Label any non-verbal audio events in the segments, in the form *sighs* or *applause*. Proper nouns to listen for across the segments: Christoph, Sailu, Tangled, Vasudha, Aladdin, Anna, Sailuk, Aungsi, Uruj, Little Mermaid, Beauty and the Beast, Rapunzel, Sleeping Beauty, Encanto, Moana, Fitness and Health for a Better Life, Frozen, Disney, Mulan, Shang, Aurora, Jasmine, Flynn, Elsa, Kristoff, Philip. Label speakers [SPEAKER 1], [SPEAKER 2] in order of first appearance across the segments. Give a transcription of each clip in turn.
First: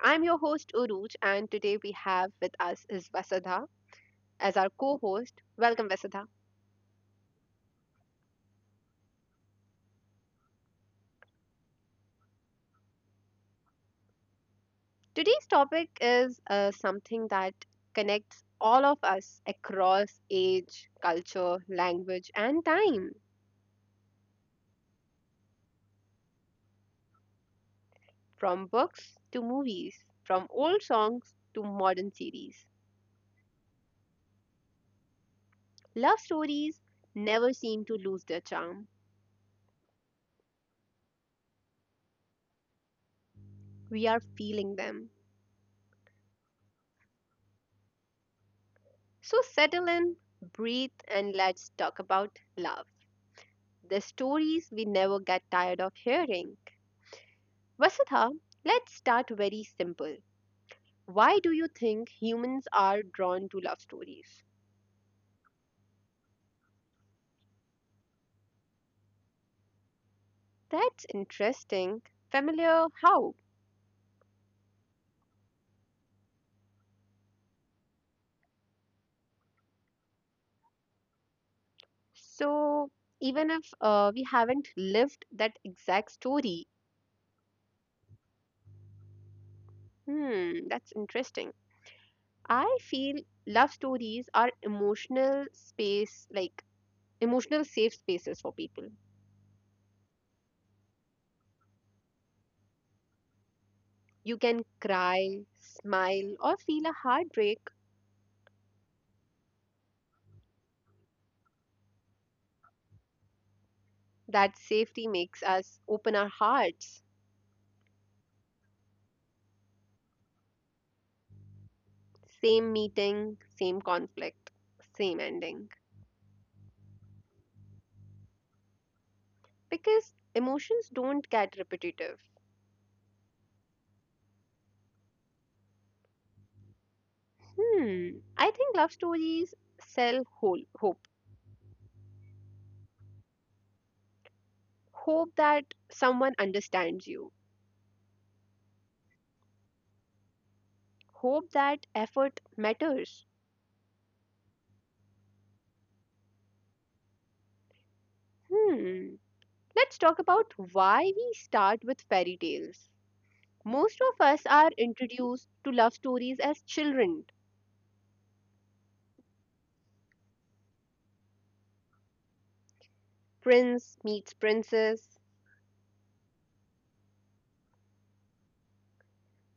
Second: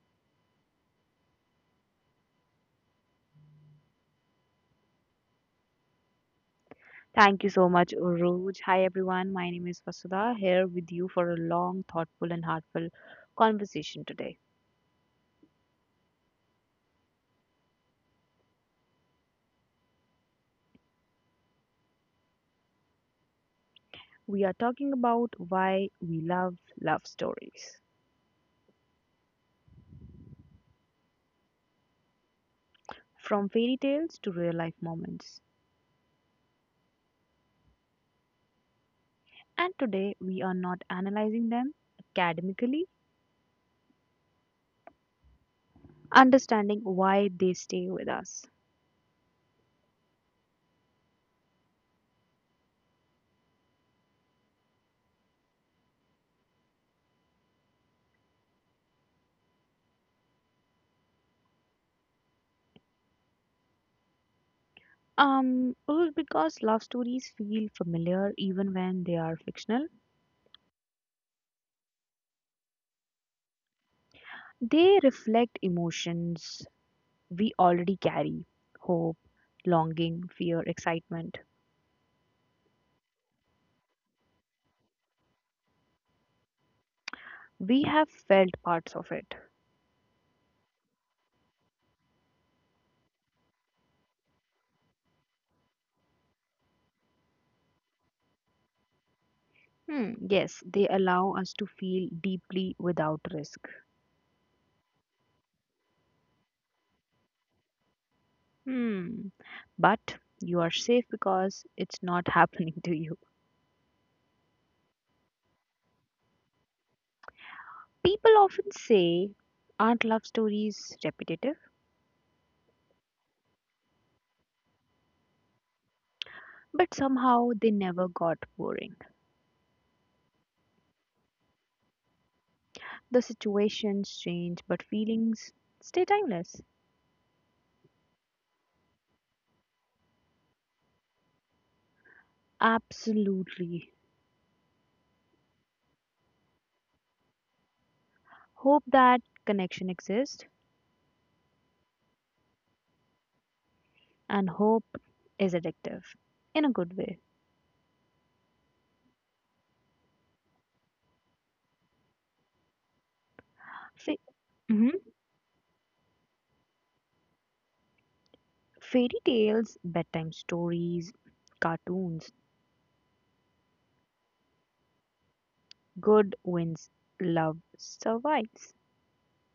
[SPEAKER 1] I'm your host, Uruj, and today we have with us is Vasudha as our co host. Welcome, Vasudha.
[SPEAKER 2] Thank you so much, Uruj. Hi, everyone. My name is Vasudha, here with you for a long, thoughtful, and heartfelt conversation today.
[SPEAKER 1] Today's topic is something that connects all of us across age, culture, language, and time
[SPEAKER 2] We are talking about why we love love stories,
[SPEAKER 1] from books to movies, from old songs to modern series.
[SPEAKER 2] from fairy tales to real life moments.
[SPEAKER 1] Love stories never seem to lose their charm.
[SPEAKER 2] And today we are not analyzing them academically,
[SPEAKER 1] We are feeling them.
[SPEAKER 2] understanding why they stay with us.
[SPEAKER 1] So settle in, breathe, and let's talk about love. The stories we never get tired of hearing. Vasudha, let's start very simple. Why do you think humans are drawn to love stories?
[SPEAKER 2] Well, because love stories feel familiar even when they are fictional,
[SPEAKER 1] That's interesting. Familiar how?
[SPEAKER 2] they reflect emotions we already carry hope, longing, fear, excitement.
[SPEAKER 1] So, even if we haven't lived that exact story.
[SPEAKER 2] We have felt parts of it.
[SPEAKER 1] Hmm, that's interesting. I feel love stories are emotional space, like emotional safe spaces for people.
[SPEAKER 2] Hmm, yes, they allow us to feel deeply without risk.
[SPEAKER 1] You can cry, smile, or feel a heartbreak.
[SPEAKER 2] Hmm, but you are safe because it's not *laughs* happening to you.
[SPEAKER 1] That safety makes us open our hearts.
[SPEAKER 2] People often say, aren't love stories repetitive?
[SPEAKER 1] Same meeting, same conflict, same ending.
[SPEAKER 2] But somehow they never got boring.
[SPEAKER 1] Because emotions don't get repetitive.
[SPEAKER 2] The situations change, but feelings stay timeless.
[SPEAKER 1] Hmm, I think love stories sell whole hope.
[SPEAKER 2] Absolutely.
[SPEAKER 1] Hope that someone understands you.
[SPEAKER 2] Hope that connection exists,
[SPEAKER 1] Hope that effort matters.
[SPEAKER 2] and hope is addictive in a good way.
[SPEAKER 1] Hmm, let's talk about why we start with fairy tales. Most of
[SPEAKER 2] Fe-
[SPEAKER 1] us are
[SPEAKER 2] Mhm.
[SPEAKER 1] introduced to love stories as children.
[SPEAKER 2] Fairy tales, bedtime stories, cartoons,
[SPEAKER 1] Prince meets princess.
[SPEAKER 2] good wins, love survives.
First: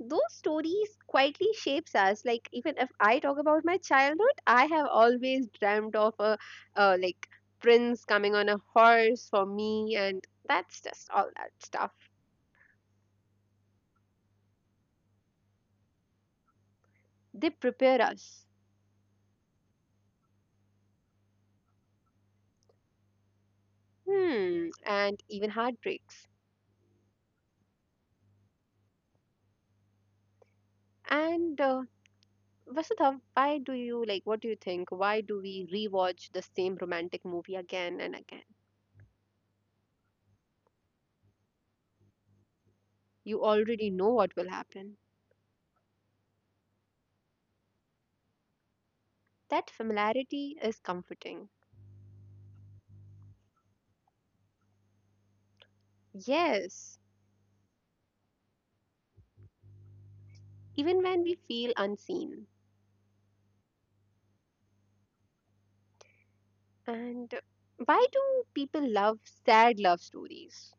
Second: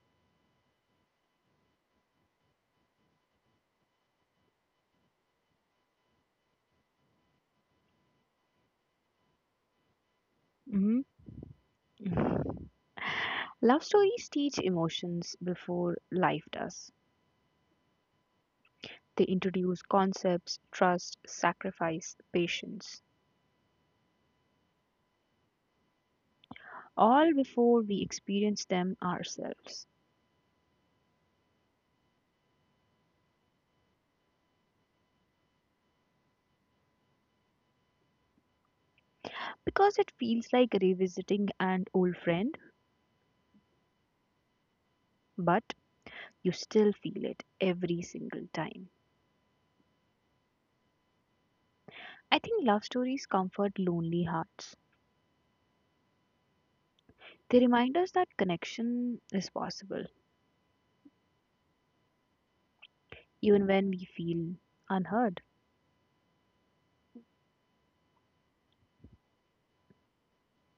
[SPEAKER 1] Those stories quietly shapes us, like even if I talk about my childhood, I have always dreamt of a like prince coming on a horse for me, and that's
[SPEAKER 2] Mhm.
[SPEAKER 1] just all that stuff.
[SPEAKER 2] Love stories teach emotions before life does.
[SPEAKER 1] They prepare us.
[SPEAKER 2] They introduce concepts, trust, sacrifice, patience,
[SPEAKER 1] Hmm, and even heartbreaks.
[SPEAKER 2] all before we experience them ourselves.
[SPEAKER 1] And Vasudha, why do you like what do you think why do we rewatch the same romantic movie again and again?
[SPEAKER 2] Because it feels like revisiting an old friend,
[SPEAKER 1] You already know what will happen.
[SPEAKER 2] but you still feel it every single time.
[SPEAKER 1] That familiarity is comforting.
[SPEAKER 2] I think love stories comfort lonely hearts.
[SPEAKER 1] Yes,
[SPEAKER 2] They remind us that connection is possible,
[SPEAKER 1] even when we feel unseen.
[SPEAKER 2] even when we feel unheard.
[SPEAKER 1] And why do people love sad love stories?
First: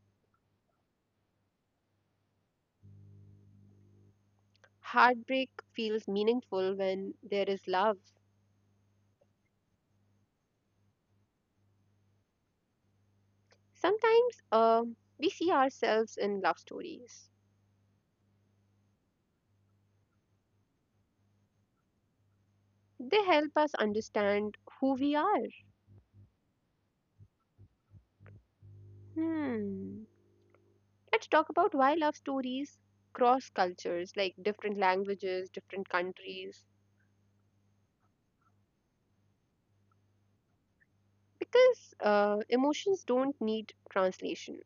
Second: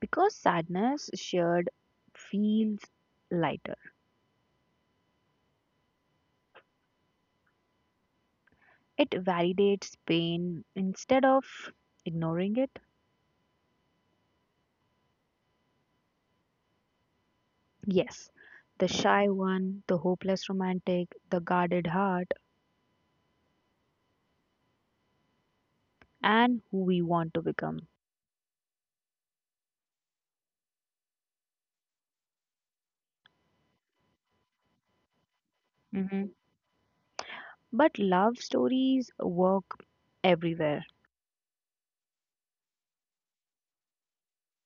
[SPEAKER 2] Because sadness shared feels lighter,
[SPEAKER 1] Heartbreak feels meaningful when there is love.
[SPEAKER 2] it validates pain instead of ignoring it.
[SPEAKER 1] Sometimes we see ourselves in love stories.
[SPEAKER 2] Yes, the shy one, the hopeless romantic, the guarded heart,
[SPEAKER 1] They help us understand who we are.
[SPEAKER 2] and who we want to become.
[SPEAKER 1] Hmm. Let's talk about why love stories cross cultures, like different languages, different
[SPEAKER 2] hmm
[SPEAKER 1] countries,
[SPEAKER 2] But love stories work everywhere.
[SPEAKER 1] because emotions don't need translation.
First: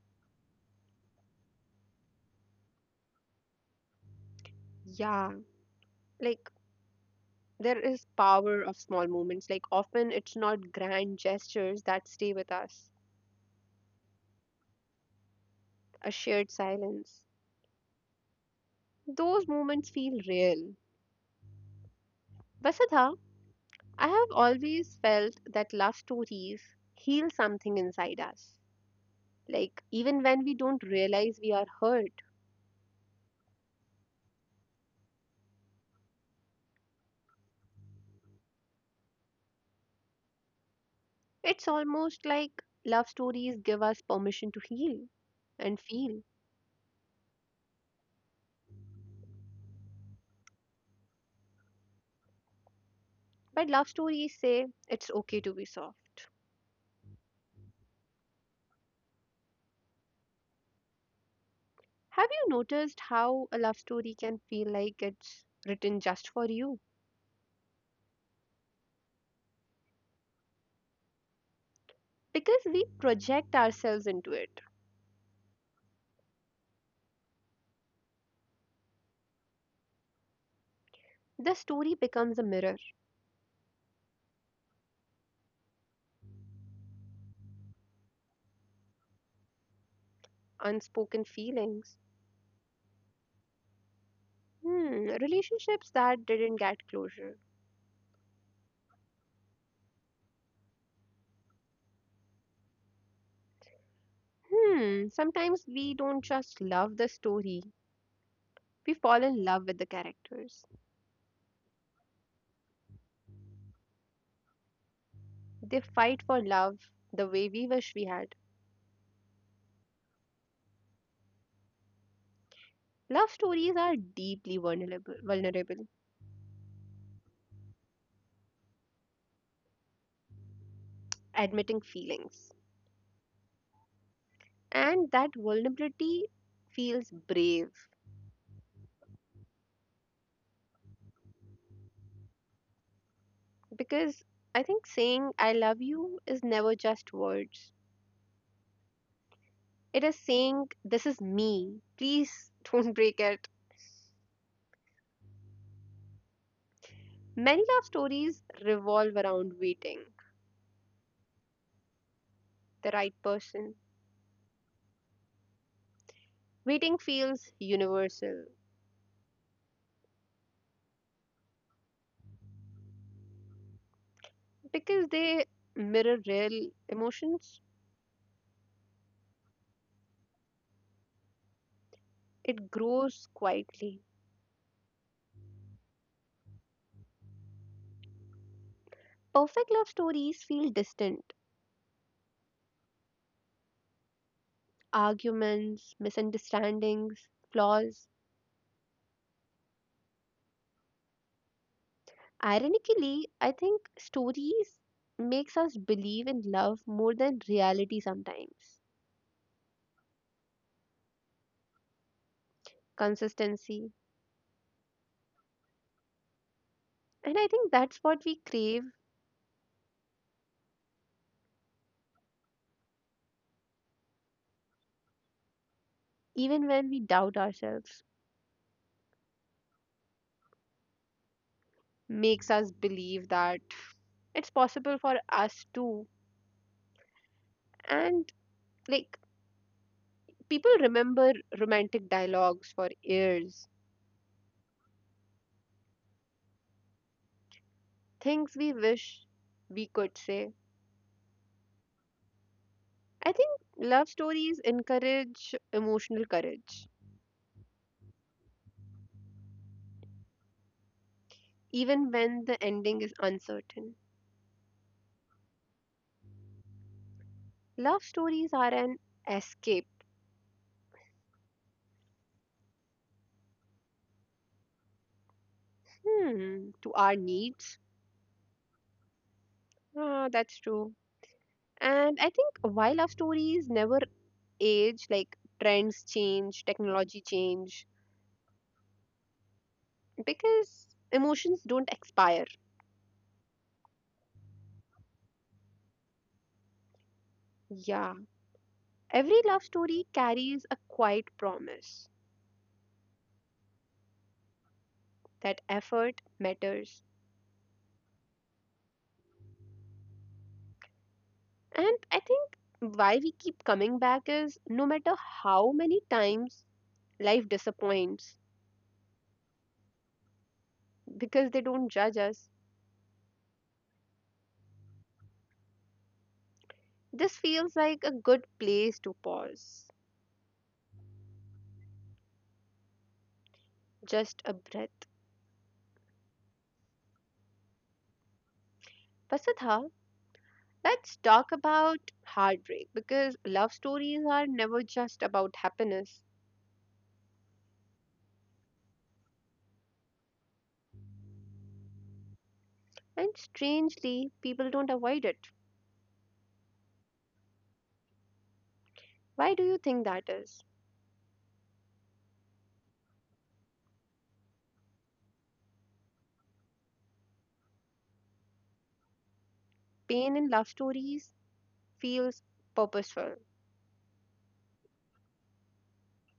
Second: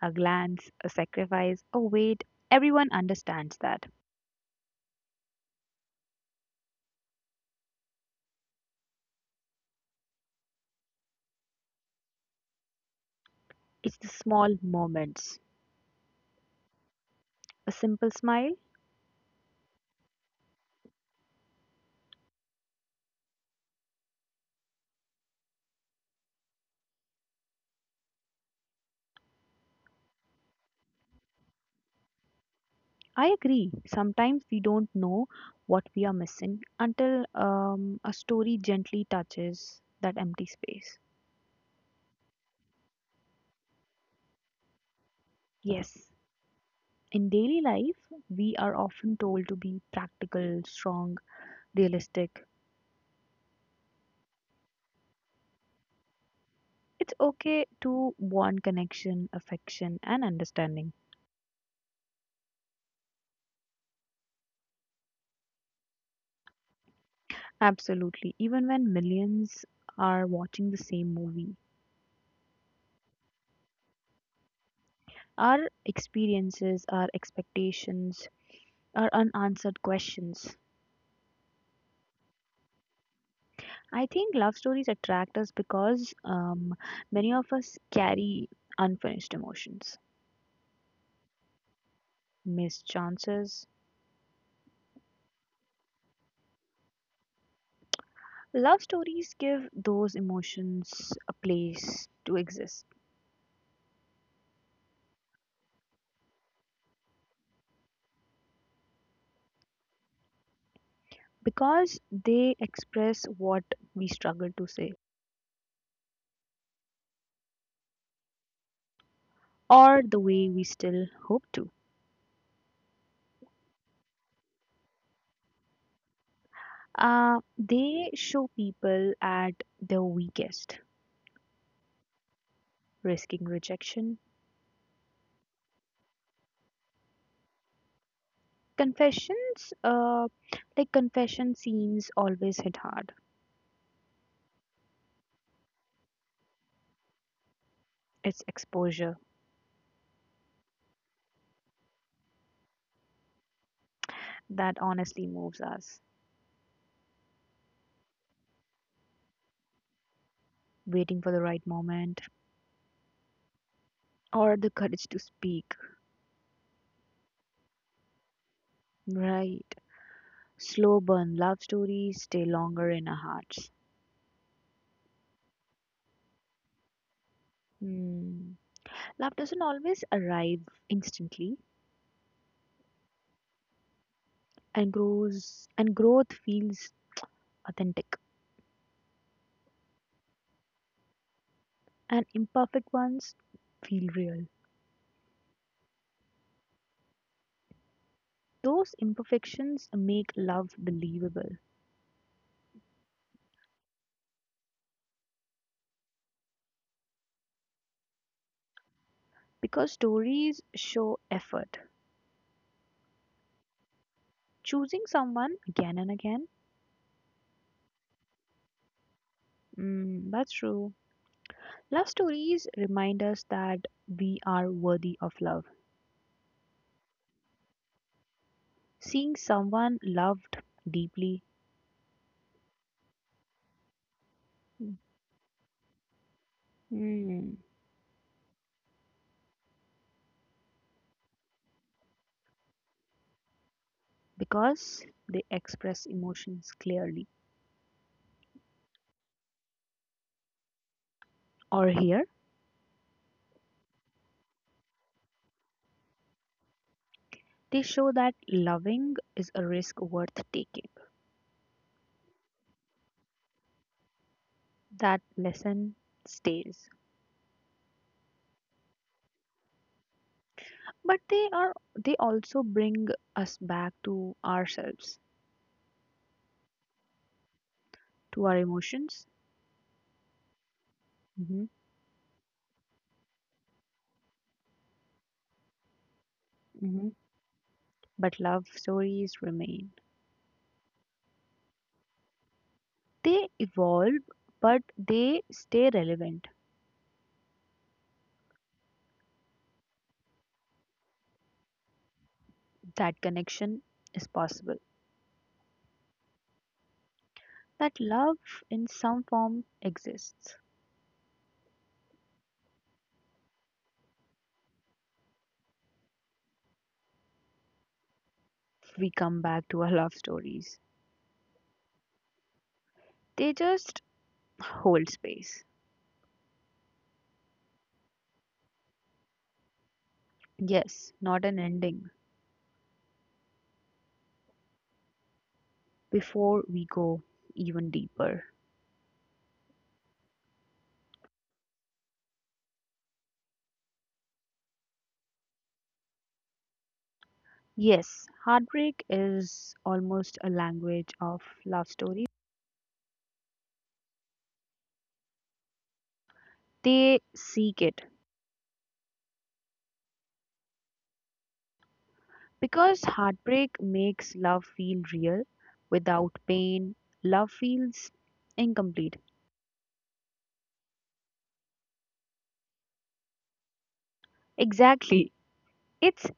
[SPEAKER 2] A glance, a sacrifice, a wait, everyone understands that.
[SPEAKER 1] Yeah, like there is power of small moments, like often it's not grand gestures that stay with us.
[SPEAKER 2] It's the small moments.
[SPEAKER 1] A shared silence.
[SPEAKER 2] A simple smile?
[SPEAKER 1] Those moments feel real. Vasudha, I have always felt that love stories heal something inside us, like even when we don't realize we are hurt.
[SPEAKER 2] I agree. Sometimes we don't know what we are missing until a story gently touches that empty space.
[SPEAKER 1] It's almost like love stories give us permission to heal and
[SPEAKER 2] Yes,
[SPEAKER 1] feel.
[SPEAKER 2] in daily life, we are often told to be practical, strong, realistic.
[SPEAKER 1] But love stories say it's okay to be soft.
[SPEAKER 2] It's okay to want connection, affection, and understanding.
[SPEAKER 1] Have you noticed how a love story can feel like it's written just for you?
[SPEAKER 2] Absolutely. Even when millions are watching the same movie,
[SPEAKER 1] Because we project ourselves into it.
[SPEAKER 2] our experiences, our expectations, our unanswered questions.
[SPEAKER 1] The story becomes a mirror,
[SPEAKER 2] I think love stories attract us because many of us carry unfinished emotions,
[SPEAKER 1] unspoken feelings.
[SPEAKER 2] missed chances.
[SPEAKER 1] Hmm, relationships that didn't get closure.
[SPEAKER 2] Love stories give those emotions a place to exist
[SPEAKER 1] Hmm, sometimes we don't just love the story, we fall in love with the characters.
[SPEAKER 2] because they express what we struggle to say,
[SPEAKER 1] They fight for love the way we wish we had.
[SPEAKER 2] or the way we still hope to.
[SPEAKER 1] Love stories are deeply vulnerable, vulnerable.
[SPEAKER 2] They show people at their weakest,
[SPEAKER 1] Admitting feelings.
[SPEAKER 2] risking rejection.
[SPEAKER 1] And that vulnerability feels brave,
[SPEAKER 2] Confessions, like confession scenes, always hit hard.
[SPEAKER 1] because I think saying I love you is never just words.
[SPEAKER 2] It's exposure
[SPEAKER 1] It is saying this is me. Please *laughs* don't break it.
[SPEAKER 2] that honestly moves us.
[SPEAKER 1] Many love stories revolve around waiting,
[SPEAKER 2] Waiting for the right moment
[SPEAKER 1] the right person.
[SPEAKER 2] or the courage to speak.
[SPEAKER 1] Waiting feels universal
[SPEAKER 2] Right. Slow burn love stories stay longer in our hearts.
[SPEAKER 1] because they mirror real emotions.
[SPEAKER 2] Hmm. Love doesn't always arrive instantly
[SPEAKER 1] It grows quietly.
[SPEAKER 2] and grows, and growth feels authentic
[SPEAKER 1] Perfect love stories feel distant.
[SPEAKER 2] and imperfect ones feel real.
[SPEAKER 1] Arguments, misunderstandings, flaws.
[SPEAKER 2] Those imperfections make love believable
[SPEAKER 1] Ironically, I think stories makes us believe in love more than reality sometimes.
[SPEAKER 2] because stories show effort.
[SPEAKER 1] Consistency.
[SPEAKER 2] Choosing someone again and again,
[SPEAKER 1] And I think that's what we crave,
[SPEAKER 2] mm, that's true. Love stories remind us that we are worthy of love.
[SPEAKER 1] even when we doubt ourselves.
[SPEAKER 2] Seeing someone loved deeply.
[SPEAKER 1] Makes us believe that it's possible for us too.
[SPEAKER 2] Hmm.
[SPEAKER 1] And like people remember romantic dialogues for years.
[SPEAKER 2] Because they express emotions clearly.
[SPEAKER 1] Things we wish we could say.
[SPEAKER 2] Or here,
[SPEAKER 1] I think love stories encourage emotional courage,
[SPEAKER 2] they show that loving is a risk worth taking.
[SPEAKER 1] even when the ending is uncertain.
[SPEAKER 2] That lesson stays.
[SPEAKER 1] Love stories are an escape.
[SPEAKER 2] But they are they also bring us back to ourselves,
[SPEAKER 1] Hmm, to our needs.
[SPEAKER 2] to our emotions.
[SPEAKER 1] Ah, that's true.
[SPEAKER 2] hmm
[SPEAKER 1] And I think why love stories never age, like trends change,
[SPEAKER 2] Mm-hmm.
[SPEAKER 1] technology change,
[SPEAKER 2] But love stories remain.
[SPEAKER 1] because emotions don't expire.
[SPEAKER 2] They evolve, but they stay relevant.
[SPEAKER 1] Yeah. Every love story carries a quiet promise
[SPEAKER 2] That connection is possible,
[SPEAKER 1] that effort matters.
[SPEAKER 2] that love in some form exists.
[SPEAKER 1] And I think why we keep coming back is no matter how many times life disappoints,
[SPEAKER 2] We come back to our love stories.
[SPEAKER 1] because they don't judge us.
[SPEAKER 2] They just hold space.
[SPEAKER 1] This feels like a good place to pause.
[SPEAKER 2] Yes, not an ending.
[SPEAKER 1] Just a breath.
[SPEAKER 2] Before we go even deeper.
[SPEAKER 1] Vasudha, let's talk about heartbreak, because love stories are never just about happiness.
[SPEAKER 2] Yes, heartbreak is almost a language of love stories.
[SPEAKER 1] And strangely, people don't avoid it.
[SPEAKER 2] They seek it
[SPEAKER 1] Why do you think that is?
[SPEAKER 2] because heartbreak makes love feel real. Without pain, love feels incomplete.
[SPEAKER 1] Pain in love stories feels purposeful.
[SPEAKER 2] Exactly. It's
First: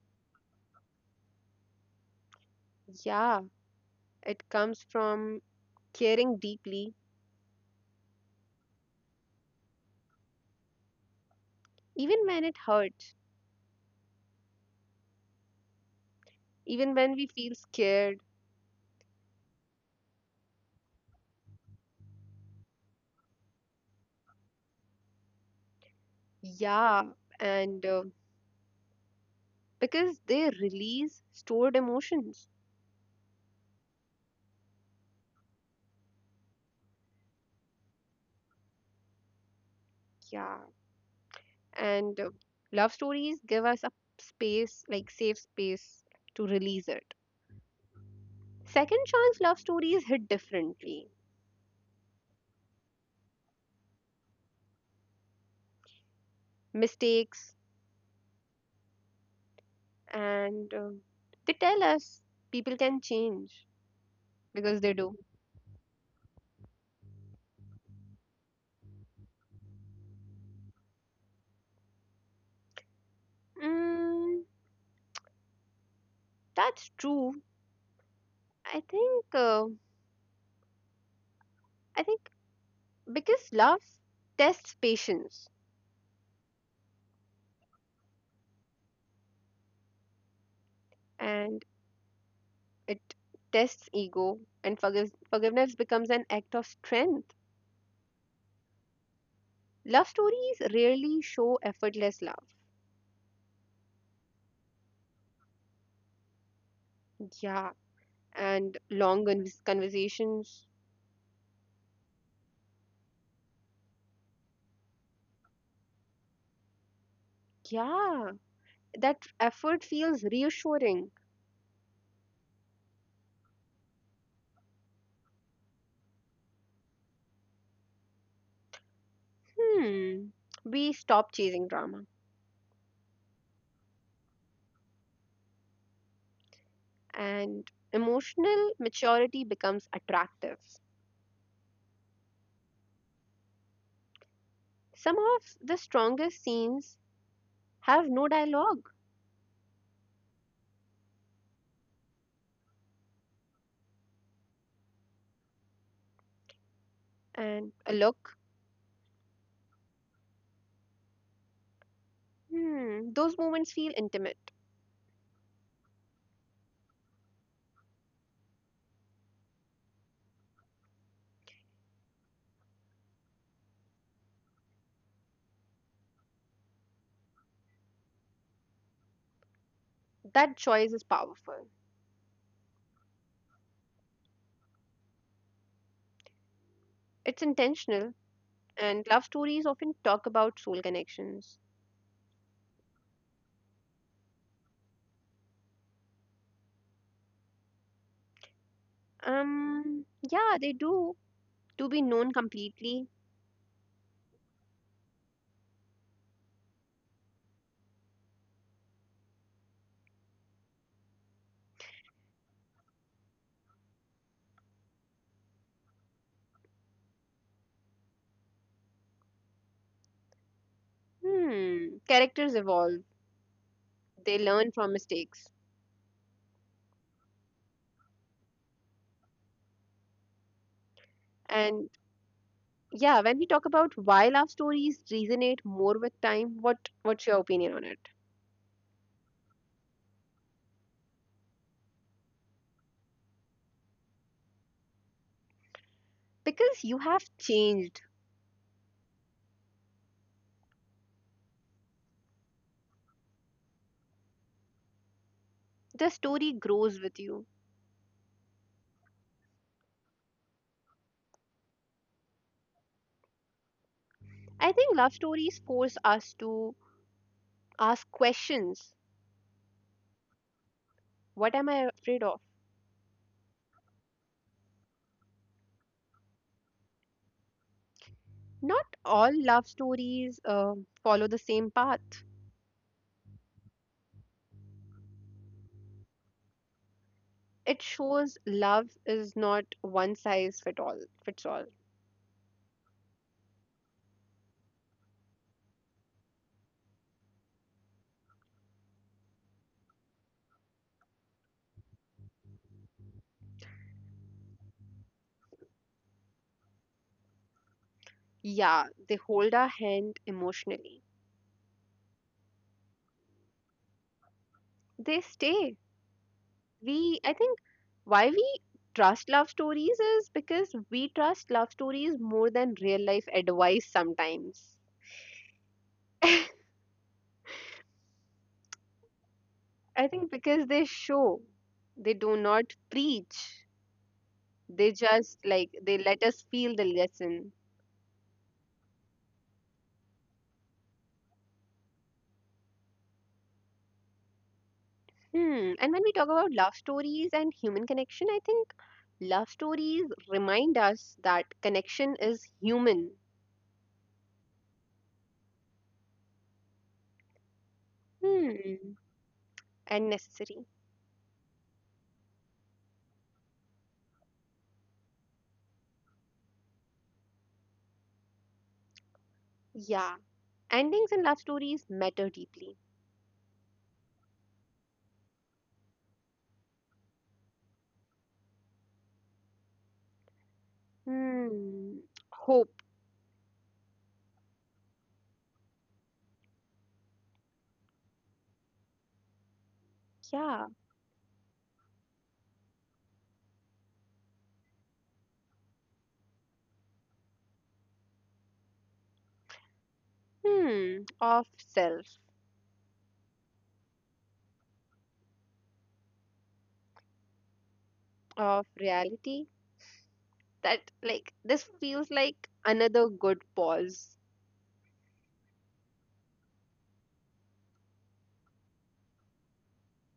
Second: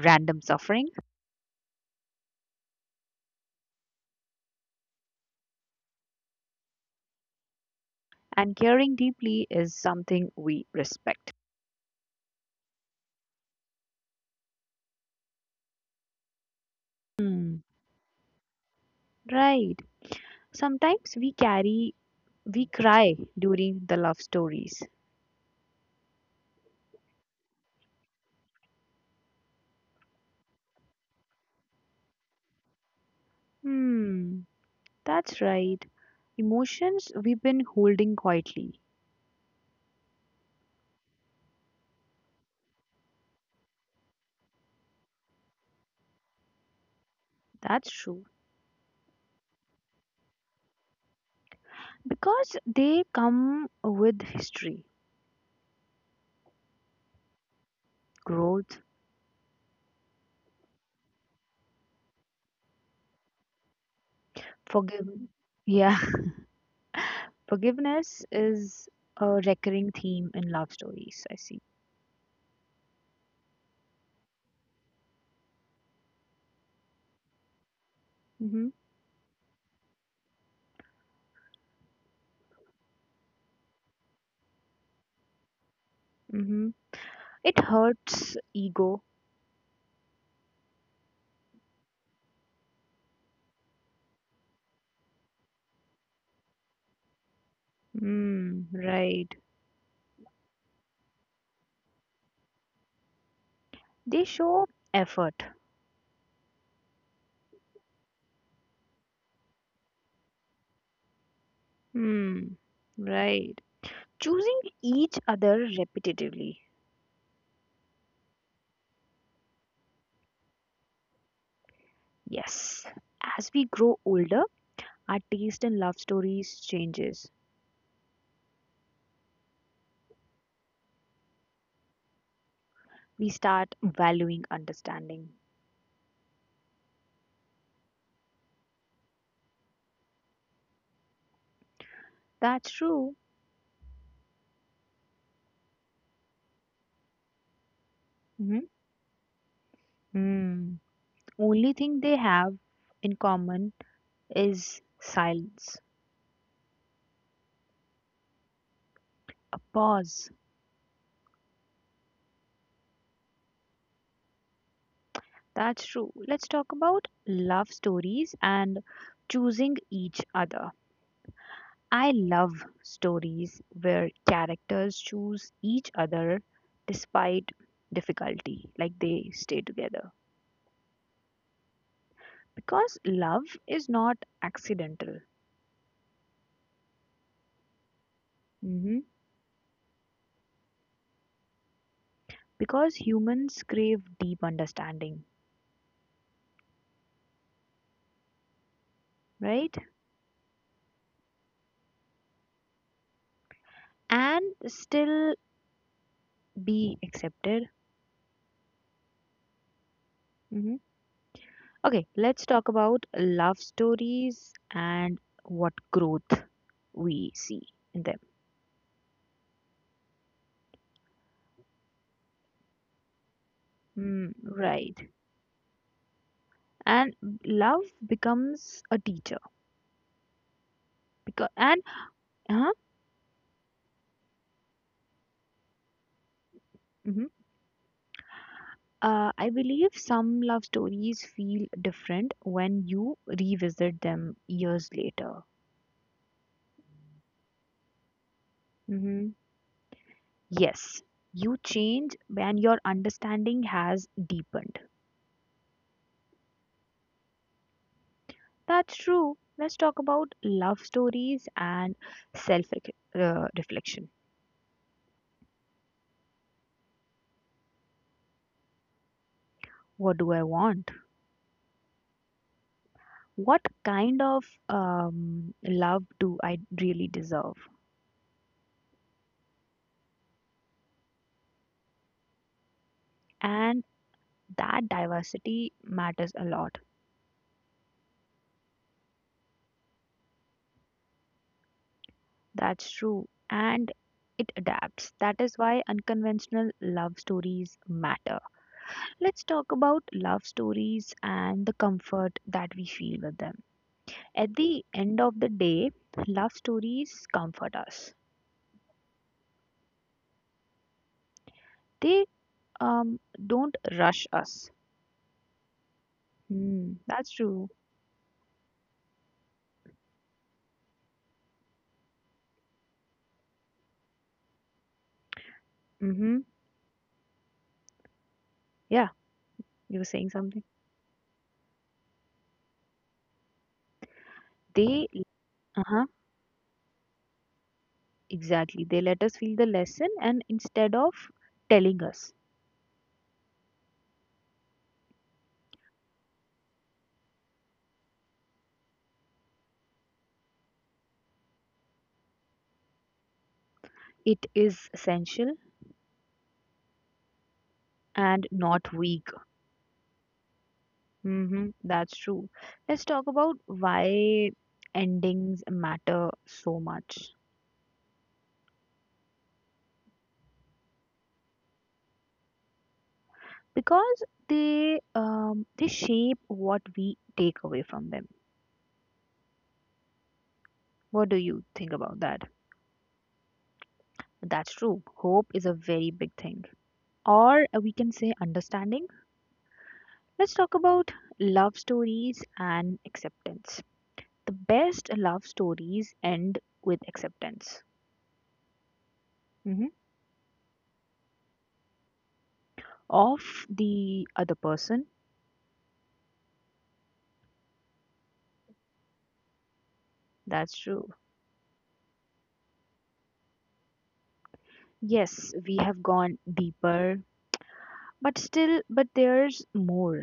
[SPEAKER 2] random suffering
[SPEAKER 1] Yeah, it comes from caring deeply,
[SPEAKER 2] and caring deeply is something we respect.
[SPEAKER 1] even when it hurts, even when we feel
[SPEAKER 2] Hmm,
[SPEAKER 1] scared.
[SPEAKER 2] right. Sometimes we carry, we cry during the love stories.
[SPEAKER 1] Yeah, and because they release stored emotions.
[SPEAKER 2] Hmm, that's right. Emotions we've been holding quietly.
[SPEAKER 1] Yeah, and love stories give us a space, like safe space to release it.
[SPEAKER 2] That's true.
[SPEAKER 1] Second chance love stories hit differently.
[SPEAKER 2] Because they come with history,
[SPEAKER 1] Mistakes,
[SPEAKER 2] growth,
[SPEAKER 1] and they tell us people can change because they do.
[SPEAKER 2] forgiveness. Yeah, *laughs* forgiveness is a recurring theme in love stories, I see.
[SPEAKER 1] Mm, that's true.
[SPEAKER 2] Mm-hmm,
[SPEAKER 1] I think uh, I think because love tests patience,
[SPEAKER 2] mm-hmm. It hurts ego.
[SPEAKER 1] and it tests ego and forgiveness becomes an act of strength.
[SPEAKER 2] Mm, right.
[SPEAKER 1] Love stories rarely show effortless love.
[SPEAKER 2] They show effort.
[SPEAKER 1] Yeah, and conversations.
[SPEAKER 2] Hmm. Right. Choosing each other repetitively.
[SPEAKER 1] Yeah, that effort feels reassuring.
[SPEAKER 2] Yes. As we grow older, our taste in love stories changes.
[SPEAKER 1] Hmm. We stop chasing drama,
[SPEAKER 2] We start valuing understanding.
[SPEAKER 1] and emotional maturity becomes attractive.
[SPEAKER 2] That's true.
[SPEAKER 1] Some of the strongest scenes have no
[SPEAKER 2] Hmm.
[SPEAKER 1] dialogue
[SPEAKER 2] hmm Only thing they have in common is silence,
[SPEAKER 1] and a look.
[SPEAKER 2] a pause.
[SPEAKER 1] Hmm. Those moments feel intimate.
[SPEAKER 2] That's true. Let's talk about love stories and choosing each other. I love stories where characters choose each other despite difficulty, like they stay together.
[SPEAKER 1] That choice is powerful.
[SPEAKER 2] Because love is not accidental,
[SPEAKER 1] It's intentional,
[SPEAKER 2] hmm
[SPEAKER 1] and love stories often talk about soul connections.
[SPEAKER 2] because humans crave deep understanding, right?
[SPEAKER 1] Um. Yeah, they do, to be known completely.
[SPEAKER 2] And still be accepted. hmm Okay, let's talk about love stories and what growth we see in them.
[SPEAKER 1] Hmm. Characters evolve,
[SPEAKER 2] Hmm,
[SPEAKER 1] they learn
[SPEAKER 2] right.
[SPEAKER 1] from mistakes.
[SPEAKER 2] And love becomes a teacher because and
[SPEAKER 1] And
[SPEAKER 2] Uh-huh.
[SPEAKER 1] yeah, when we talk about why love stories resonate more with time, what's
[SPEAKER 2] hmm
[SPEAKER 1] your opinion on it?
[SPEAKER 2] I believe some love stories feel different when you revisit them years later.
[SPEAKER 1] Because you have changed.
[SPEAKER 2] hmm Yes, you change when your understanding has deepened.
[SPEAKER 1] The story grows with you.
[SPEAKER 2] That's true. Let's talk about love stories and self reflection.
[SPEAKER 1] I think love stories force us to ask questions.
[SPEAKER 2] What do I want?
[SPEAKER 1] What am I afraid of?
[SPEAKER 2] What kind of love do I really deserve?
[SPEAKER 1] Not all love stories follow the same path.
[SPEAKER 2] And that diversity matters a lot.
[SPEAKER 1] It shows love is not one size fit all fits all.
[SPEAKER 2] That's true. And it adapts. That is why unconventional love stories matter. Let's talk about love stories and the comfort that we feel with them. At the end of the day, love stories comfort us.
[SPEAKER 1] Yeah, they hold our hand emotionally.
[SPEAKER 2] They um don't rush us.
[SPEAKER 1] They stay.
[SPEAKER 2] Hmm,
[SPEAKER 1] We,
[SPEAKER 2] that's
[SPEAKER 1] I think,
[SPEAKER 2] true.
[SPEAKER 1] why we trust love stories is because we trust love stories more than real life advice sometimes.
[SPEAKER 2] Mm-hmm. Yeah, you were
[SPEAKER 1] I
[SPEAKER 2] saying
[SPEAKER 1] think
[SPEAKER 2] something.
[SPEAKER 1] because they show, They do not preach. They
[SPEAKER 2] They,
[SPEAKER 1] just like,
[SPEAKER 2] uh-huh,
[SPEAKER 1] they let us feel the lesson.
[SPEAKER 2] exactly. They let us feel the lesson and instead of telling us,
[SPEAKER 1] Hmm. And when we talk about love stories and human connection, I think love stories remind us that connection is human.
[SPEAKER 2] it is essential and not
[SPEAKER 1] Hmm.
[SPEAKER 2] weak.
[SPEAKER 1] And necessary.
[SPEAKER 2] That's true. Let's talk about why endings matter so much.
[SPEAKER 1] Yeah. Endings in love stories matter deeply.
[SPEAKER 2] Because they shape what we take away from them. What do you think
[SPEAKER 1] Hmm.
[SPEAKER 2] about that?
[SPEAKER 1] Hope.
[SPEAKER 2] That's true. Hope is a very big thing. Or we can say understanding. Let's
[SPEAKER 1] Yeah.
[SPEAKER 2] talk about love stories and acceptance. The best love stories end with acceptance. hmm
[SPEAKER 1] Hmm. Of self,
[SPEAKER 2] of the other person.
[SPEAKER 1] of reality.
[SPEAKER 2] That's
[SPEAKER 1] That,
[SPEAKER 2] true.
[SPEAKER 1] like, this feels like another good pause.
[SPEAKER 2] Yes, we have gone deeper, but still, but there's more,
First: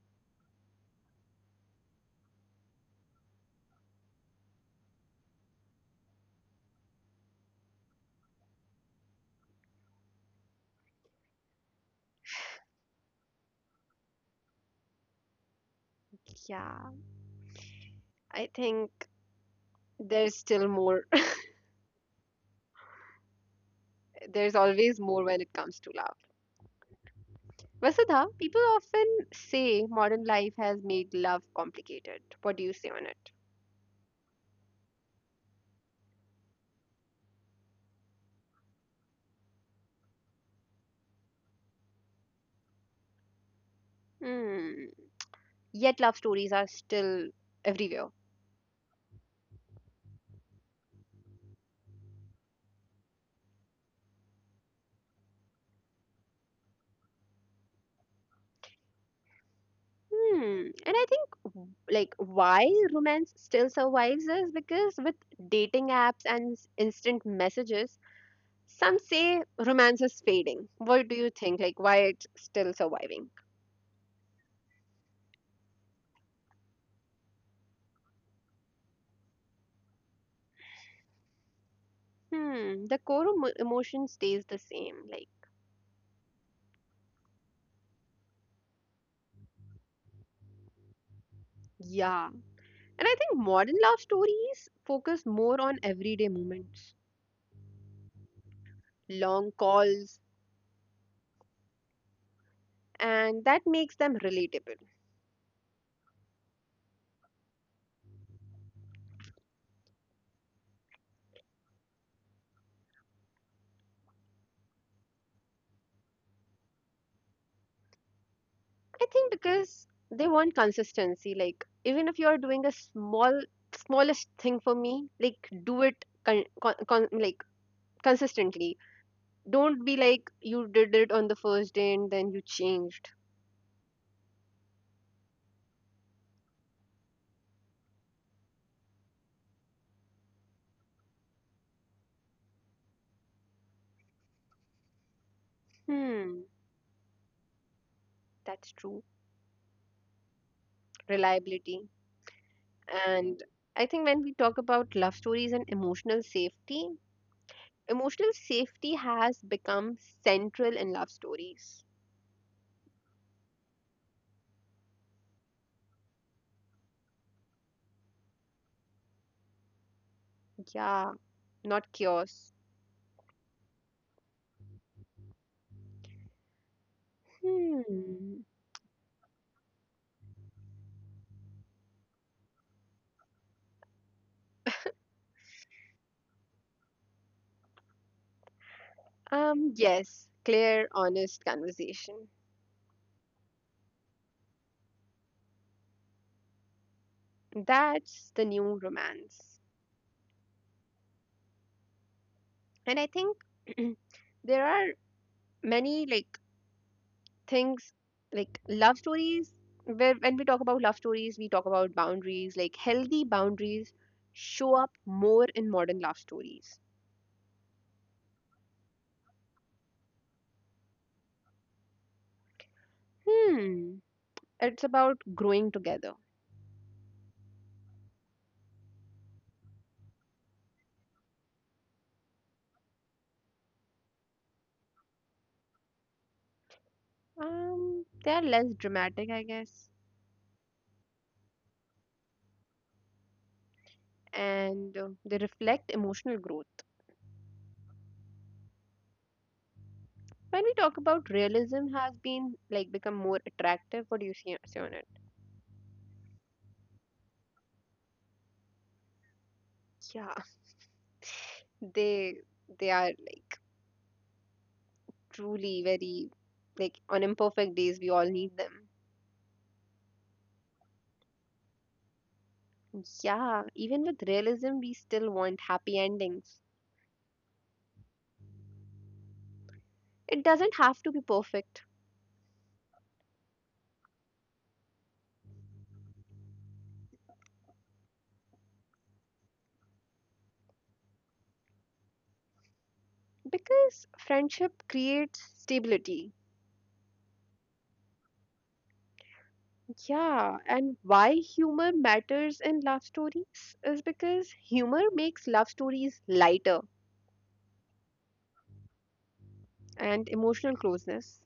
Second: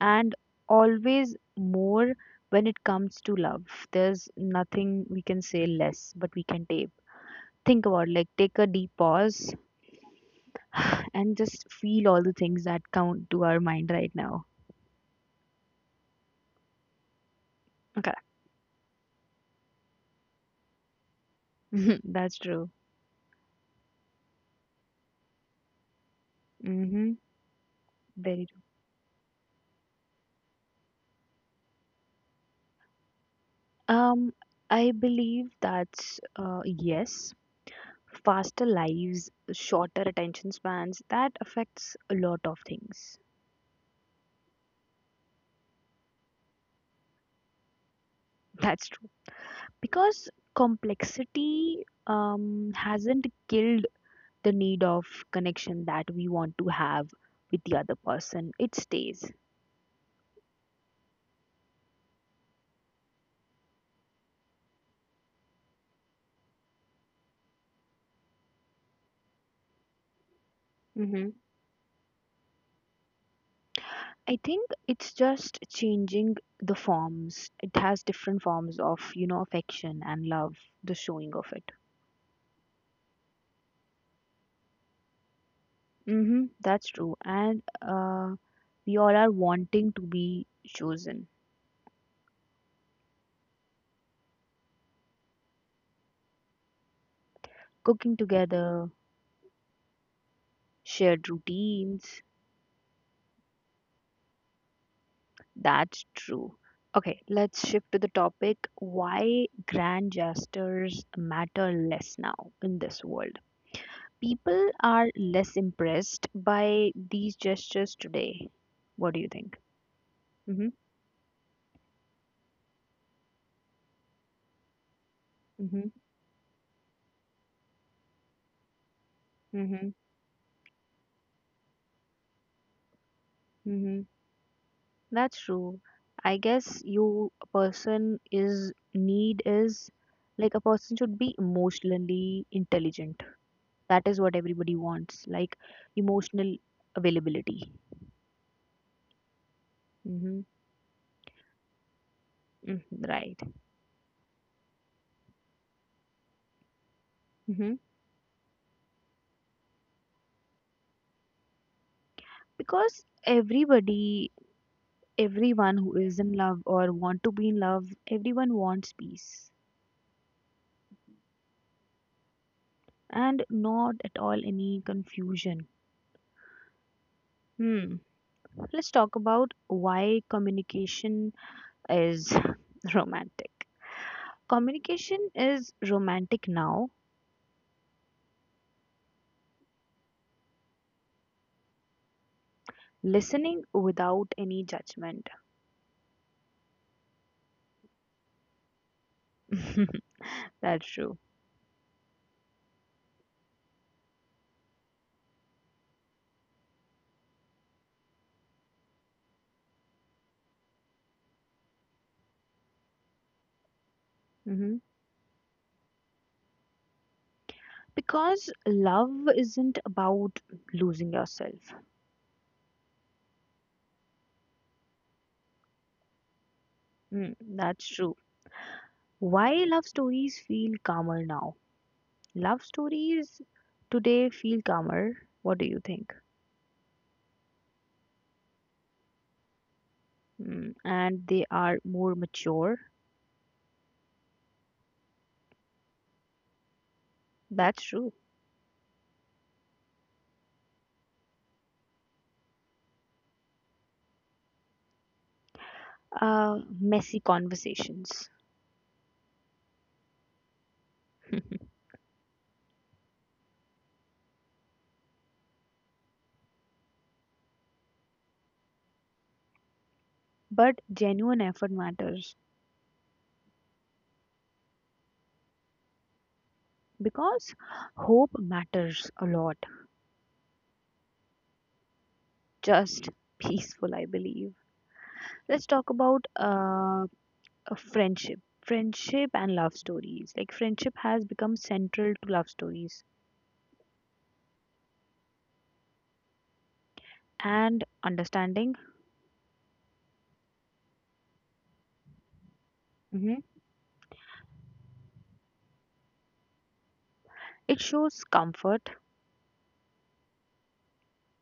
[SPEAKER 2] and always more when it comes to love. There's nothing we can say less, but we can take. Think about like take a deep pause and just feel all the things that come to our mind right now.
[SPEAKER 1] Yeah.
[SPEAKER 2] Okay,
[SPEAKER 1] I think there's still more. *laughs*
[SPEAKER 2] *laughs* that's true.
[SPEAKER 1] There's always more when it comes to love.
[SPEAKER 2] Mm-hmm.
[SPEAKER 1] Vasudha,
[SPEAKER 2] Very
[SPEAKER 1] people often say modern life has made love complicated. What do you say on it?
[SPEAKER 2] true. I believe that's yes. Faster lives, shorter attention spans, that affects a lot of things.
[SPEAKER 1] Hmm. Yet love stories are still everywhere.
[SPEAKER 2] That's true. Because complexity hasn't killed the need of connection that we want to have with the other person. It stays.
[SPEAKER 1] Hmm. And I think like why romance still survives is because with dating apps and instant messages, some say romance is fading. What do
[SPEAKER 2] Mm-hmm.
[SPEAKER 1] you think? Like why it's still surviving?
[SPEAKER 2] I think it's just changing the forms. It has different forms of, you know, affection and love, the showing of it.
[SPEAKER 1] Hmm. The core emotion stays the same. Like
[SPEAKER 2] Mm-hmm. That's true. And we all are wanting to be chosen.
[SPEAKER 1] yeah. And I think modern love stories focus more on everyday moments,
[SPEAKER 2] Cooking together,
[SPEAKER 1] long calls,
[SPEAKER 2] shared routines,
[SPEAKER 1] and that makes them relatable.
[SPEAKER 2] that's true. Okay, let's shift to the topic why grand gestures matter less now in this world. People are less impressed by these gestures today. What
[SPEAKER 1] I
[SPEAKER 2] do you
[SPEAKER 1] think
[SPEAKER 2] think?
[SPEAKER 1] because they want
[SPEAKER 2] Mhm.
[SPEAKER 1] consistency. Like even if you are doing a small, smallest thing for me, like
[SPEAKER 2] Mhm.
[SPEAKER 1] do it like consistently.
[SPEAKER 2] Mhm.
[SPEAKER 1] Don't be like you did it on the first day and then you changed.
[SPEAKER 2] Mhm. That's true. I guess you a person is need is like a person should be emotionally intelligent. That is what everybody wants, like
[SPEAKER 1] Hmm,
[SPEAKER 2] emotional availability.
[SPEAKER 1] that's true.
[SPEAKER 2] Mm-hmm.
[SPEAKER 1] Reliability,
[SPEAKER 2] Right.
[SPEAKER 1] and I think when we talk about love stories and
[SPEAKER 2] hmm
[SPEAKER 1] emotional safety has become central in love stories.
[SPEAKER 2] because everybody everyone who is in love or want to be in love everyone wants peace
[SPEAKER 1] Yeah, not chaos.
[SPEAKER 2] and not at all any confusion. hmm
[SPEAKER 1] Hmm.
[SPEAKER 2] let's talk about why communication is *laughs* romantic communication is romantic now,
[SPEAKER 1] Yes, clear, honest conversation.
[SPEAKER 2] listening without any judgment.
[SPEAKER 1] That's the new romance.
[SPEAKER 2] *laughs* That's true.
[SPEAKER 1] And I think *clears throat* there are many, like, things like love stories, where when we talk about love stories, we talk about boundaries, like healthy boundaries
[SPEAKER 2] hmm
[SPEAKER 1] show up more in modern love stories.
[SPEAKER 2] because love isn't about losing yourself.
[SPEAKER 1] Hmm. It's about growing together.
[SPEAKER 2] Hmm, that's true. Why love stories feel calmer now? Love stories today feel calmer. What do you think?
[SPEAKER 1] They are less dramatic, I guess,
[SPEAKER 2] Mm, and they are more mature.
[SPEAKER 1] and they reflect emotional growth.
[SPEAKER 2] That's true.
[SPEAKER 1] When we talk about realism has been like become more attractive, what do you see on it?
[SPEAKER 2] Messy conversations.
[SPEAKER 1] Yeah,
[SPEAKER 2] *laughs*
[SPEAKER 1] they they are like truly very like on imperfect days we all need them.
[SPEAKER 2] But genuine effort matters
[SPEAKER 1] Yeah, even with realism we still want happy endings.
[SPEAKER 2] because hope matters a lot.
[SPEAKER 1] It doesn't have to be perfect
[SPEAKER 2] Just peaceful, I believe. Let's talk about a friendship. Friendship and love stories. Like, friendship has become central to love stories
[SPEAKER 1] because friendship creates stability.
[SPEAKER 2] and understanding.
[SPEAKER 1] Yeah, and why humor matters in love
[SPEAKER 2] Mhm.
[SPEAKER 1] stories is because humor makes love stories lighter
[SPEAKER 2] It shows comfort.
[SPEAKER 1] and emotional closeness.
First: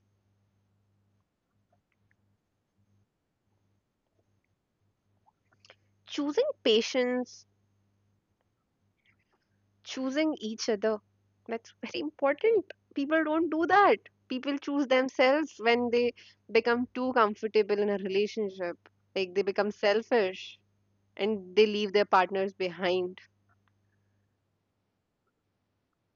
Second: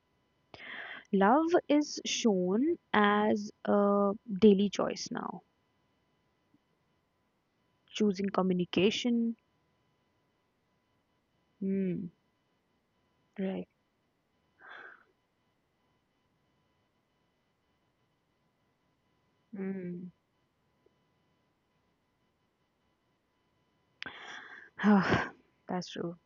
[SPEAKER 2] Love is shown as a daily choice now.
[SPEAKER 1] Choosing patience,
[SPEAKER 2] Choosing communication.
[SPEAKER 1] choosing each other. That's
[SPEAKER 2] Hmm.
[SPEAKER 1] very important. People don't
[SPEAKER 2] Right.
[SPEAKER 1] do that. People choose themselves when they become too comfortable in a relationship. Like they become
[SPEAKER 2] Hmm.
[SPEAKER 1] selfish and they leave their partners behind.
[SPEAKER 2] *sighs* That's true.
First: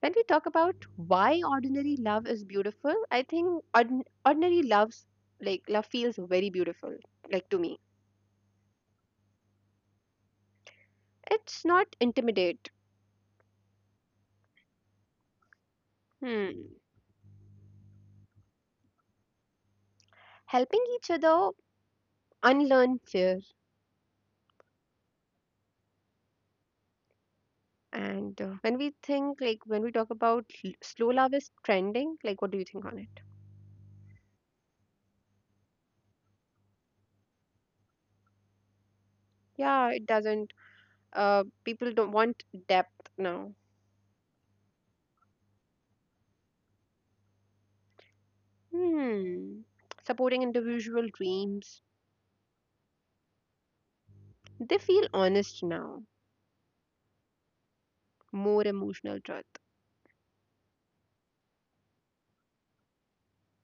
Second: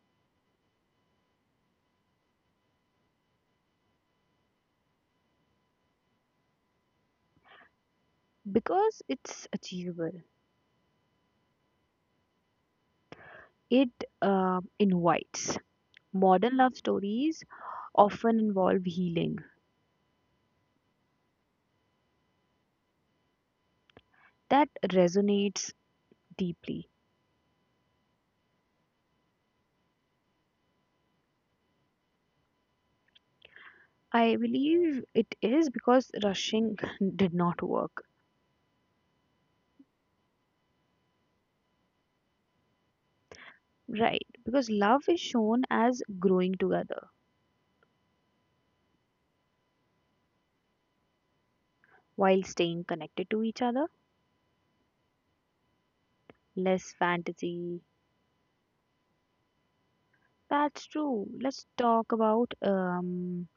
[SPEAKER 1] When we talk about why ordinary love is beautiful, I think ordin ordinary love's like love feels very beautiful, like to me.
[SPEAKER 2] Because it's achievable.
[SPEAKER 1] It's not intimidate.
[SPEAKER 2] It invites. Modern
[SPEAKER 1] Hmm.
[SPEAKER 2] love stories often involve healing.
[SPEAKER 1] Helping each other unlearn fear.
[SPEAKER 2] That resonates deeply.
[SPEAKER 1] And when we think, like when we talk about slow love is trending, like what do you think on it?
[SPEAKER 2] I believe it is because rushing *laughs* did not work.
[SPEAKER 1] Yeah, it doesn't. People don't want depth now.
[SPEAKER 2] Right. Because love is shown as growing together
[SPEAKER 1] Hmm. Supporting individual dreams,
[SPEAKER 2] while staying connected to each other.
[SPEAKER 1] they feel honest now.
[SPEAKER 2] Less fantasy.
[SPEAKER 1] More emotional truth.
[SPEAKER 2] That's true. Let's talk about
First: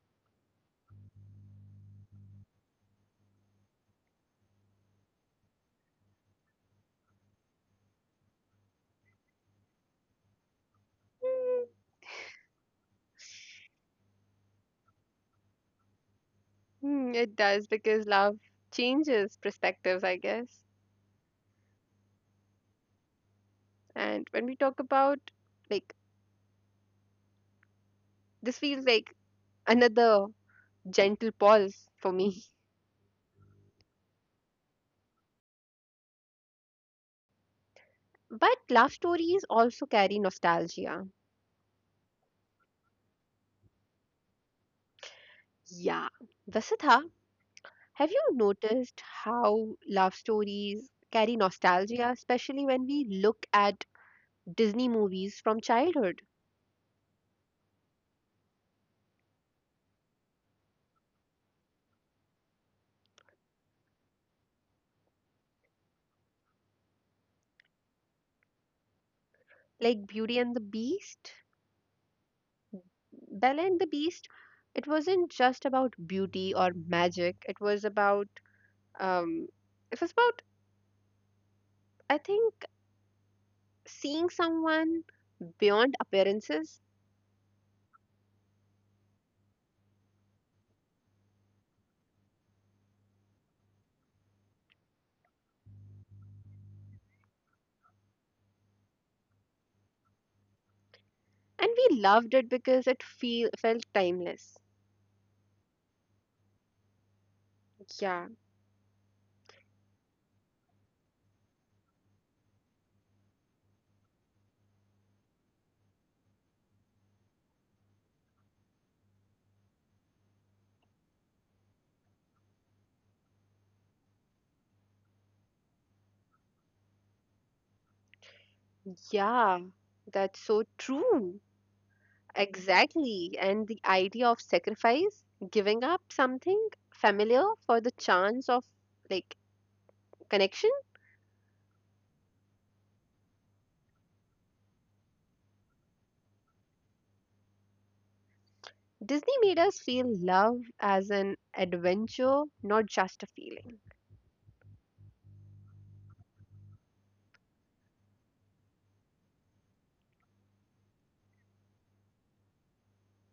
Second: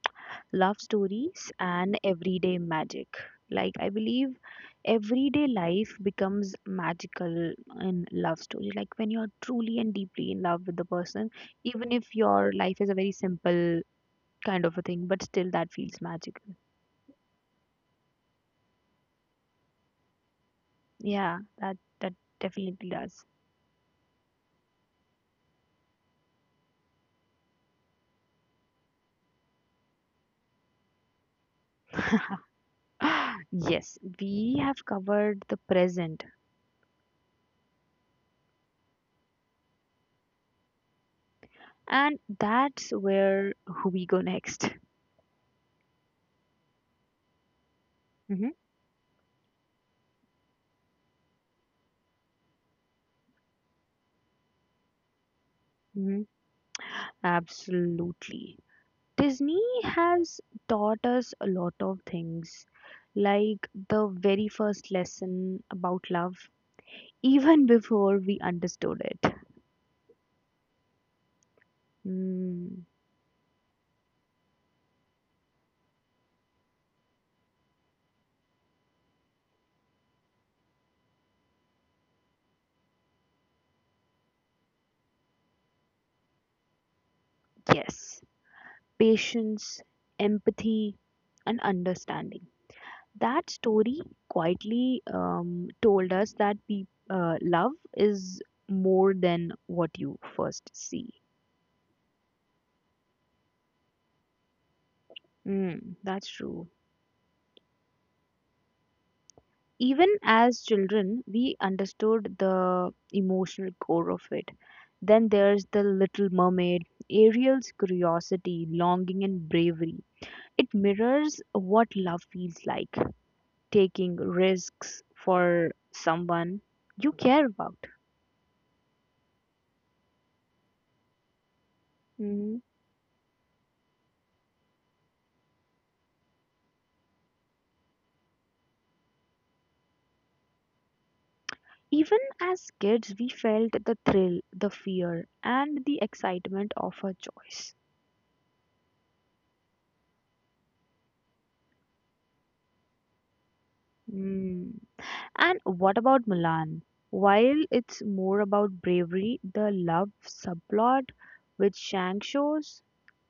[SPEAKER 2] love stories and everyday magic. Like, I believe everyday life becomes magical in love story. Like, when you're truly and deeply in love with the person, even if your life is a very simple kind of a thing, but still that feels magical.
[SPEAKER 1] Hmm, it does because love changes perspectives, I guess.
[SPEAKER 2] Yeah, that definitely does.
[SPEAKER 1] And when we talk about like this feels like another gentle pause for
[SPEAKER 2] *laughs*
[SPEAKER 1] me. *laughs*
[SPEAKER 2] Yes, we have covered the present
[SPEAKER 1] But love stories also carry nostalgia.
[SPEAKER 2] and that's where we go next.
[SPEAKER 1] Yeah. Vasudha, have you
[SPEAKER 2] hmm
[SPEAKER 1] noticed how love stories carry nostalgia, especially when we look at Disney movies from childhood,
[SPEAKER 2] hmm Absolutely. Disney has taught us a lot of things, like the very first lesson about love, even before we understood it.
[SPEAKER 1] like Beauty and the Beast?
[SPEAKER 2] Mm,
[SPEAKER 1] Bella and the Beast, it wasn't just about beauty or magic. Um, it was about, I think, seeing someone beyond appearances.
[SPEAKER 2] yes, patience, empathy, and understanding. That story quietly told us that love is more than what you first see.
[SPEAKER 1] And we loved it because it felt timeless.
[SPEAKER 2] Mm, that's true.
[SPEAKER 1] Yeah.
[SPEAKER 2] Even as children, we understood the emotional core of it. Then there's the Little Mermaid, Ariel's curiosity, longing, and bravery. It mirrors what love feels like, taking risks for someone you care about.
[SPEAKER 1] Yeah. That's so true.
[SPEAKER 2] Mhm.
[SPEAKER 1] Exactly. And the idea of sacrifice, giving up something familiar for the chance of like connection.
[SPEAKER 2] Even as kids, we felt the thrill, the fear, and the excitement of a choice.
[SPEAKER 1] Disney made us feel love as an adventure, not just a feeling.
[SPEAKER 2] Mm. And what about Mulan? While it's more about bravery, the love subplot which Shang shows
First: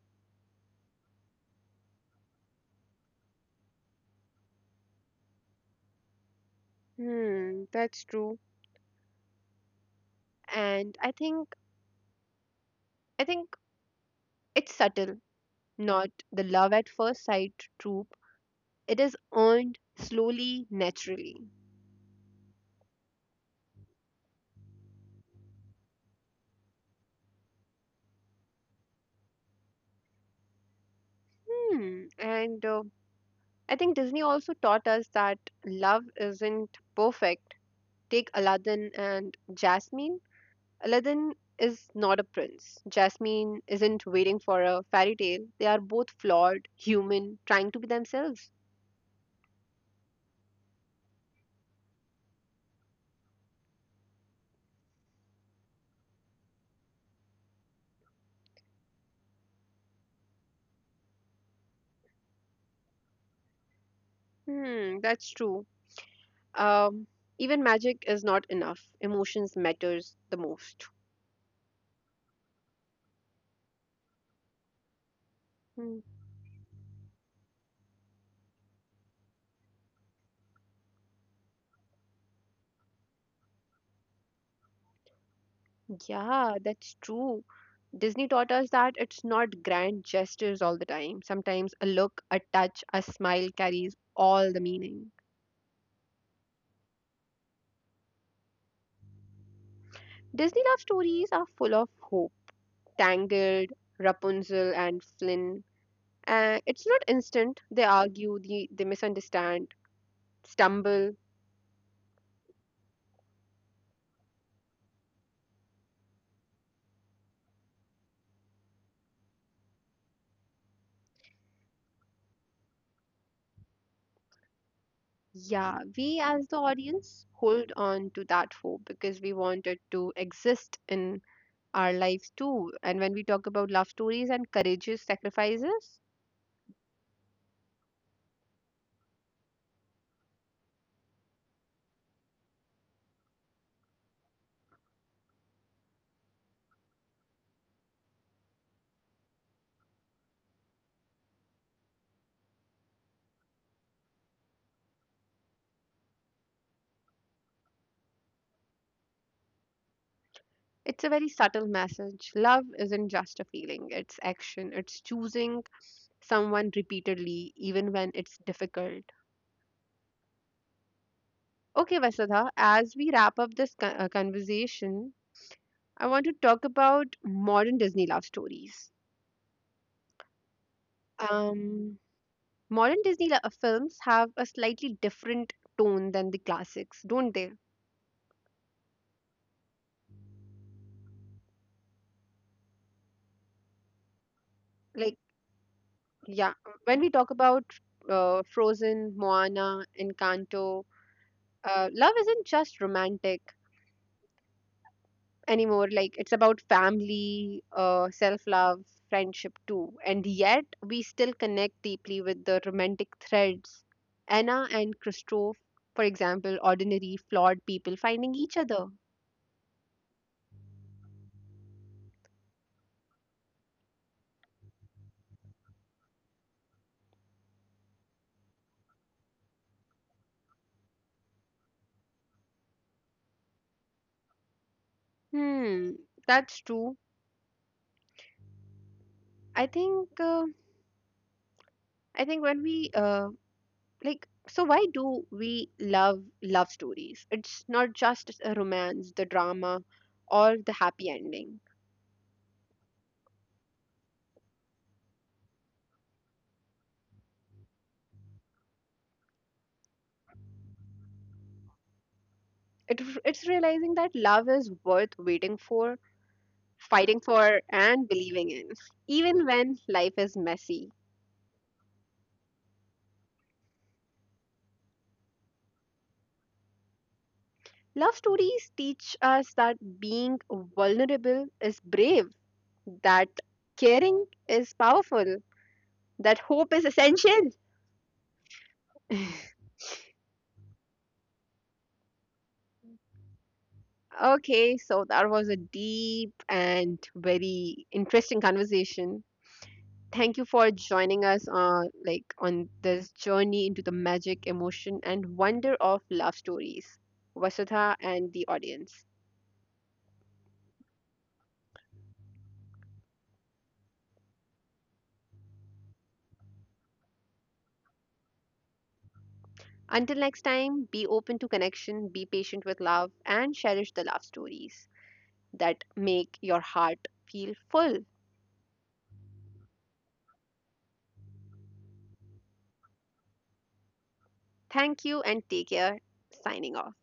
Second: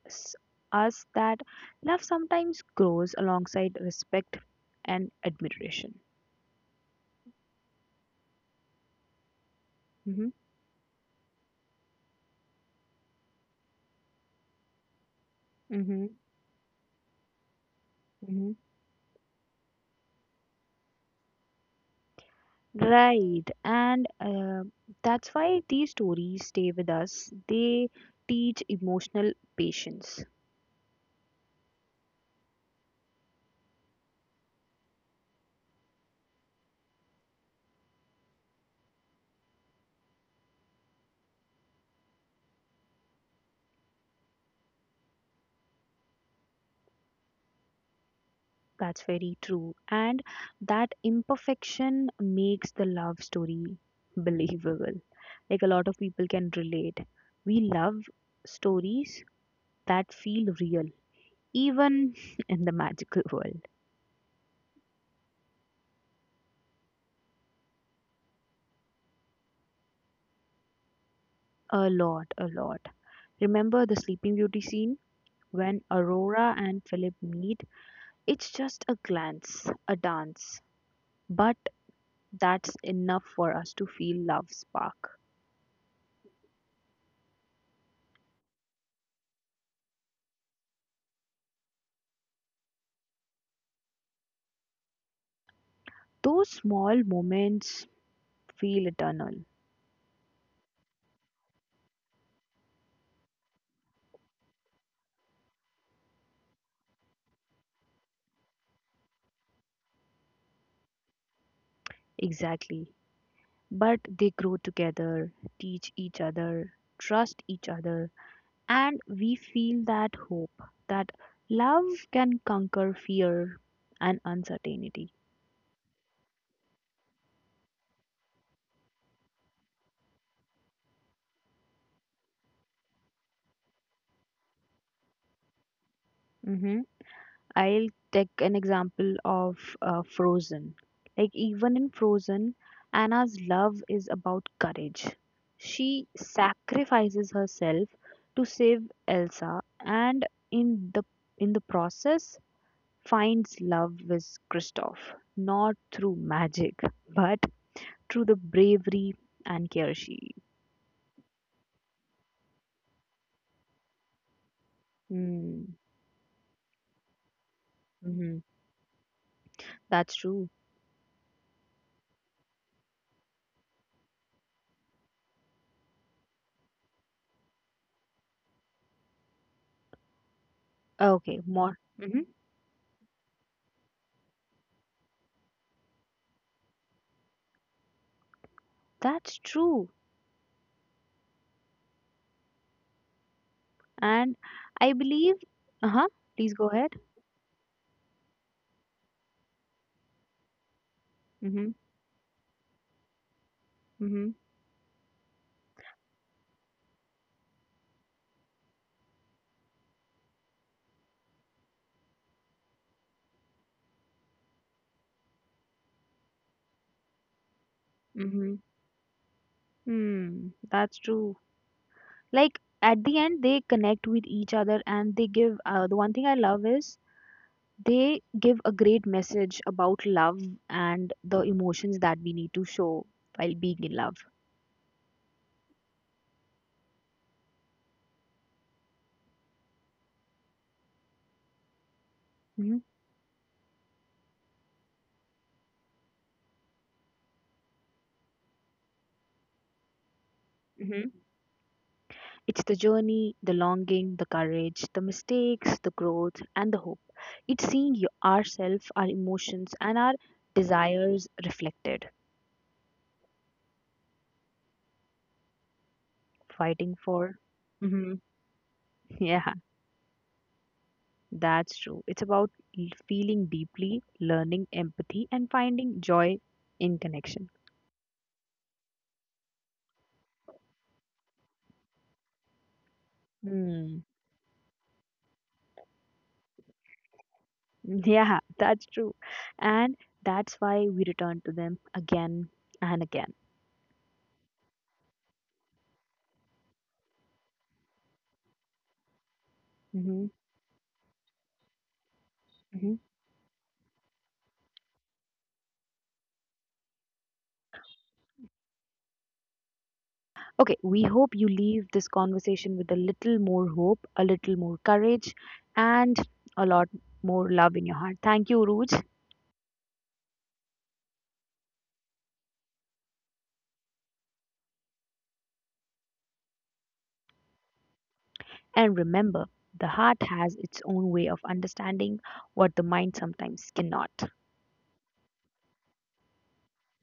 [SPEAKER 2] s- us that love sometimes grows alongside respect and admiration.
[SPEAKER 1] Hmm, that's true.
[SPEAKER 2] hmm
[SPEAKER 1] And I think it's subtle,
[SPEAKER 2] hmm
[SPEAKER 1] not the love at first sight trope.
[SPEAKER 2] hmm
[SPEAKER 1] It is earned slowly, naturally.
[SPEAKER 2] Right, and that's why these stories stay with us. They teach emotional patience.
[SPEAKER 1] Hmm, and I think Disney also taught us that love isn't perfect. Take Aladdin and Jasmine. Aladdin is not a prince. Jasmine isn't waiting for a fairy tale. They are both flawed, human, trying to be themselves.
[SPEAKER 2] That's very true. And that imperfection makes the love story believable. Like a lot of people can relate. We love stories that feel real, even *laughs* in the magical world.
[SPEAKER 1] Hmm, that's true. Um, even magic is not enough. Emotions matters the most.
[SPEAKER 2] A lot, a lot. Remember the Sleeping Beauty scene when
[SPEAKER 1] Hmm.
[SPEAKER 2] Aurora and Philip meet? It's just a glance, a dance, but that's enough for us to feel love spark.
[SPEAKER 1] Yeah, that's true. Disney taught us that it's not grand gestures all the time. Sometimes a look, a touch, a smile carries all the meaning.
[SPEAKER 2] Those small moments feel eternal.
[SPEAKER 1] Disney love stories are full of hope. Tangled, Rapunzel, and Flynn. It's not instant. They argue, they misunderstand, stumble.
[SPEAKER 2] Exactly. But they grow together, teach each other, trust each other, and we feel that hope that love can conquer fear and uncertainty.
[SPEAKER 1] Yeah, we as the audience hold on to that hope because we want it to exist in our lives too. And when we talk about love stories and courageous sacrifices,
[SPEAKER 2] hmm I'll take an example of Frozen. Like, even in Frozen, Anna's love is about courage. She sacrifices herself to save Elsa, and in the process, finds love with Kristoff, not through magic, but through the bravery and care she.
[SPEAKER 1] it's a very subtle message. Love isn't just a feeling, it's action, it's choosing
[SPEAKER 2] Mm,
[SPEAKER 1] someone repeatedly, even when
[SPEAKER 2] hmm
[SPEAKER 1] it's difficult.
[SPEAKER 2] that's true.
[SPEAKER 1] Okay, Vasudha, as we wrap up this conversation, I want to talk about modern Disney love stories.
[SPEAKER 2] Okay, more.
[SPEAKER 1] Um, modern Disney films have a slightly different tone than the classics, don't they?
[SPEAKER 2] That's true. And I
[SPEAKER 1] Like,
[SPEAKER 2] believe. Uh huh. Please
[SPEAKER 1] yeah,
[SPEAKER 2] go ahead.
[SPEAKER 1] when we talk about Frozen, Moana, Encanto,
[SPEAKER 2] Mm-hmm.
[SPEAKER 1] love isn't just romantic
[SPEAKER 2] Mm-hmm.
[SPEAKER 1] anymore, like it's about family, self-love, friendship too, and yet we still connect deeply with the romantic threads. Anna and Christoph, for example, ordinary flawed people finding
[SPEAKER 2] Mm-hmm.
[SPEAKER 1] each other.
[SPEAKER 2] Hmm. That's true. Like at the end, they connect with each other, and they give. The one thing I love is they give a great message about love and the emotions that we need to show while being in love.
[SPEAKER 1] Hmm, that's true. I think uh, i think when
[SPEAKER 2] Mhm.
[SPEAKER 1] we like so why do we love love stories? It's not just a romance, the drama or the
[SPEAKER 2] hmm
[SPEAKER 1] happy ending.
[SPEAKER 2] It's the journey, the longing, the courage, the mistakes, the growth, and the hope. It's seeing ourselves, our emotions, and our desires reflected.
[SPEAKER 1] It's realizing that love is worth waiting for,
[SPEAKER 2] Fighting
[SPEAKER 1] fighting
[SPEAKER 2] for.
[SPEAKER 1] for, and
[SPEAKER 2] Mhm.
[SPEAKER 1] believing in,
[SPEAKER 2] *laughs*
[SPEAKER 1] even
[SPEAKER 2] Yeah,
[SPEAKER 1] when life is messy.
[SPEAKER 2] that's true. It's about feeling deeply, learning empathy, and finding joy in connection.
[SPEAKER 1] Love stories teach us that being vulnerable is brave, that
[SPEAKER 2] Hmm.
[SPEAKER 1] caring is powerful, that hope is essential.
[SPEAKER 2] Yeah, *laughs* that's true.
[SPEAKER 1] *laughs*
[SPEAKER 2] And that's why we return to them again and again.
[SPEAKER 1] Okay, so that was a deep and very interesting conversation.
[SPEAKER 2] hmm
[SPEAKER 1] Thank you for joining us on like on
[SPEAKER 2] hmm
[SPEAKER 1] this journey into the magic, emotion, and wonder of love stories, Vasudha and the audience.
[SPEAKER 2] Okay, we hope you leave this conversation with a little more hope, a little more courage, and a lot more love in your heart. Thank you, Ruj,
[SPEAKER 1] Until next time, be open to connection, be patient with love, and cherish the love stories that make your heart feel full.
[SPEAKER 2] and remember, the heart has its own way of understanding what the mind sometimes cannot.
[SPEAKER 1] Thank you and take care. Signing off.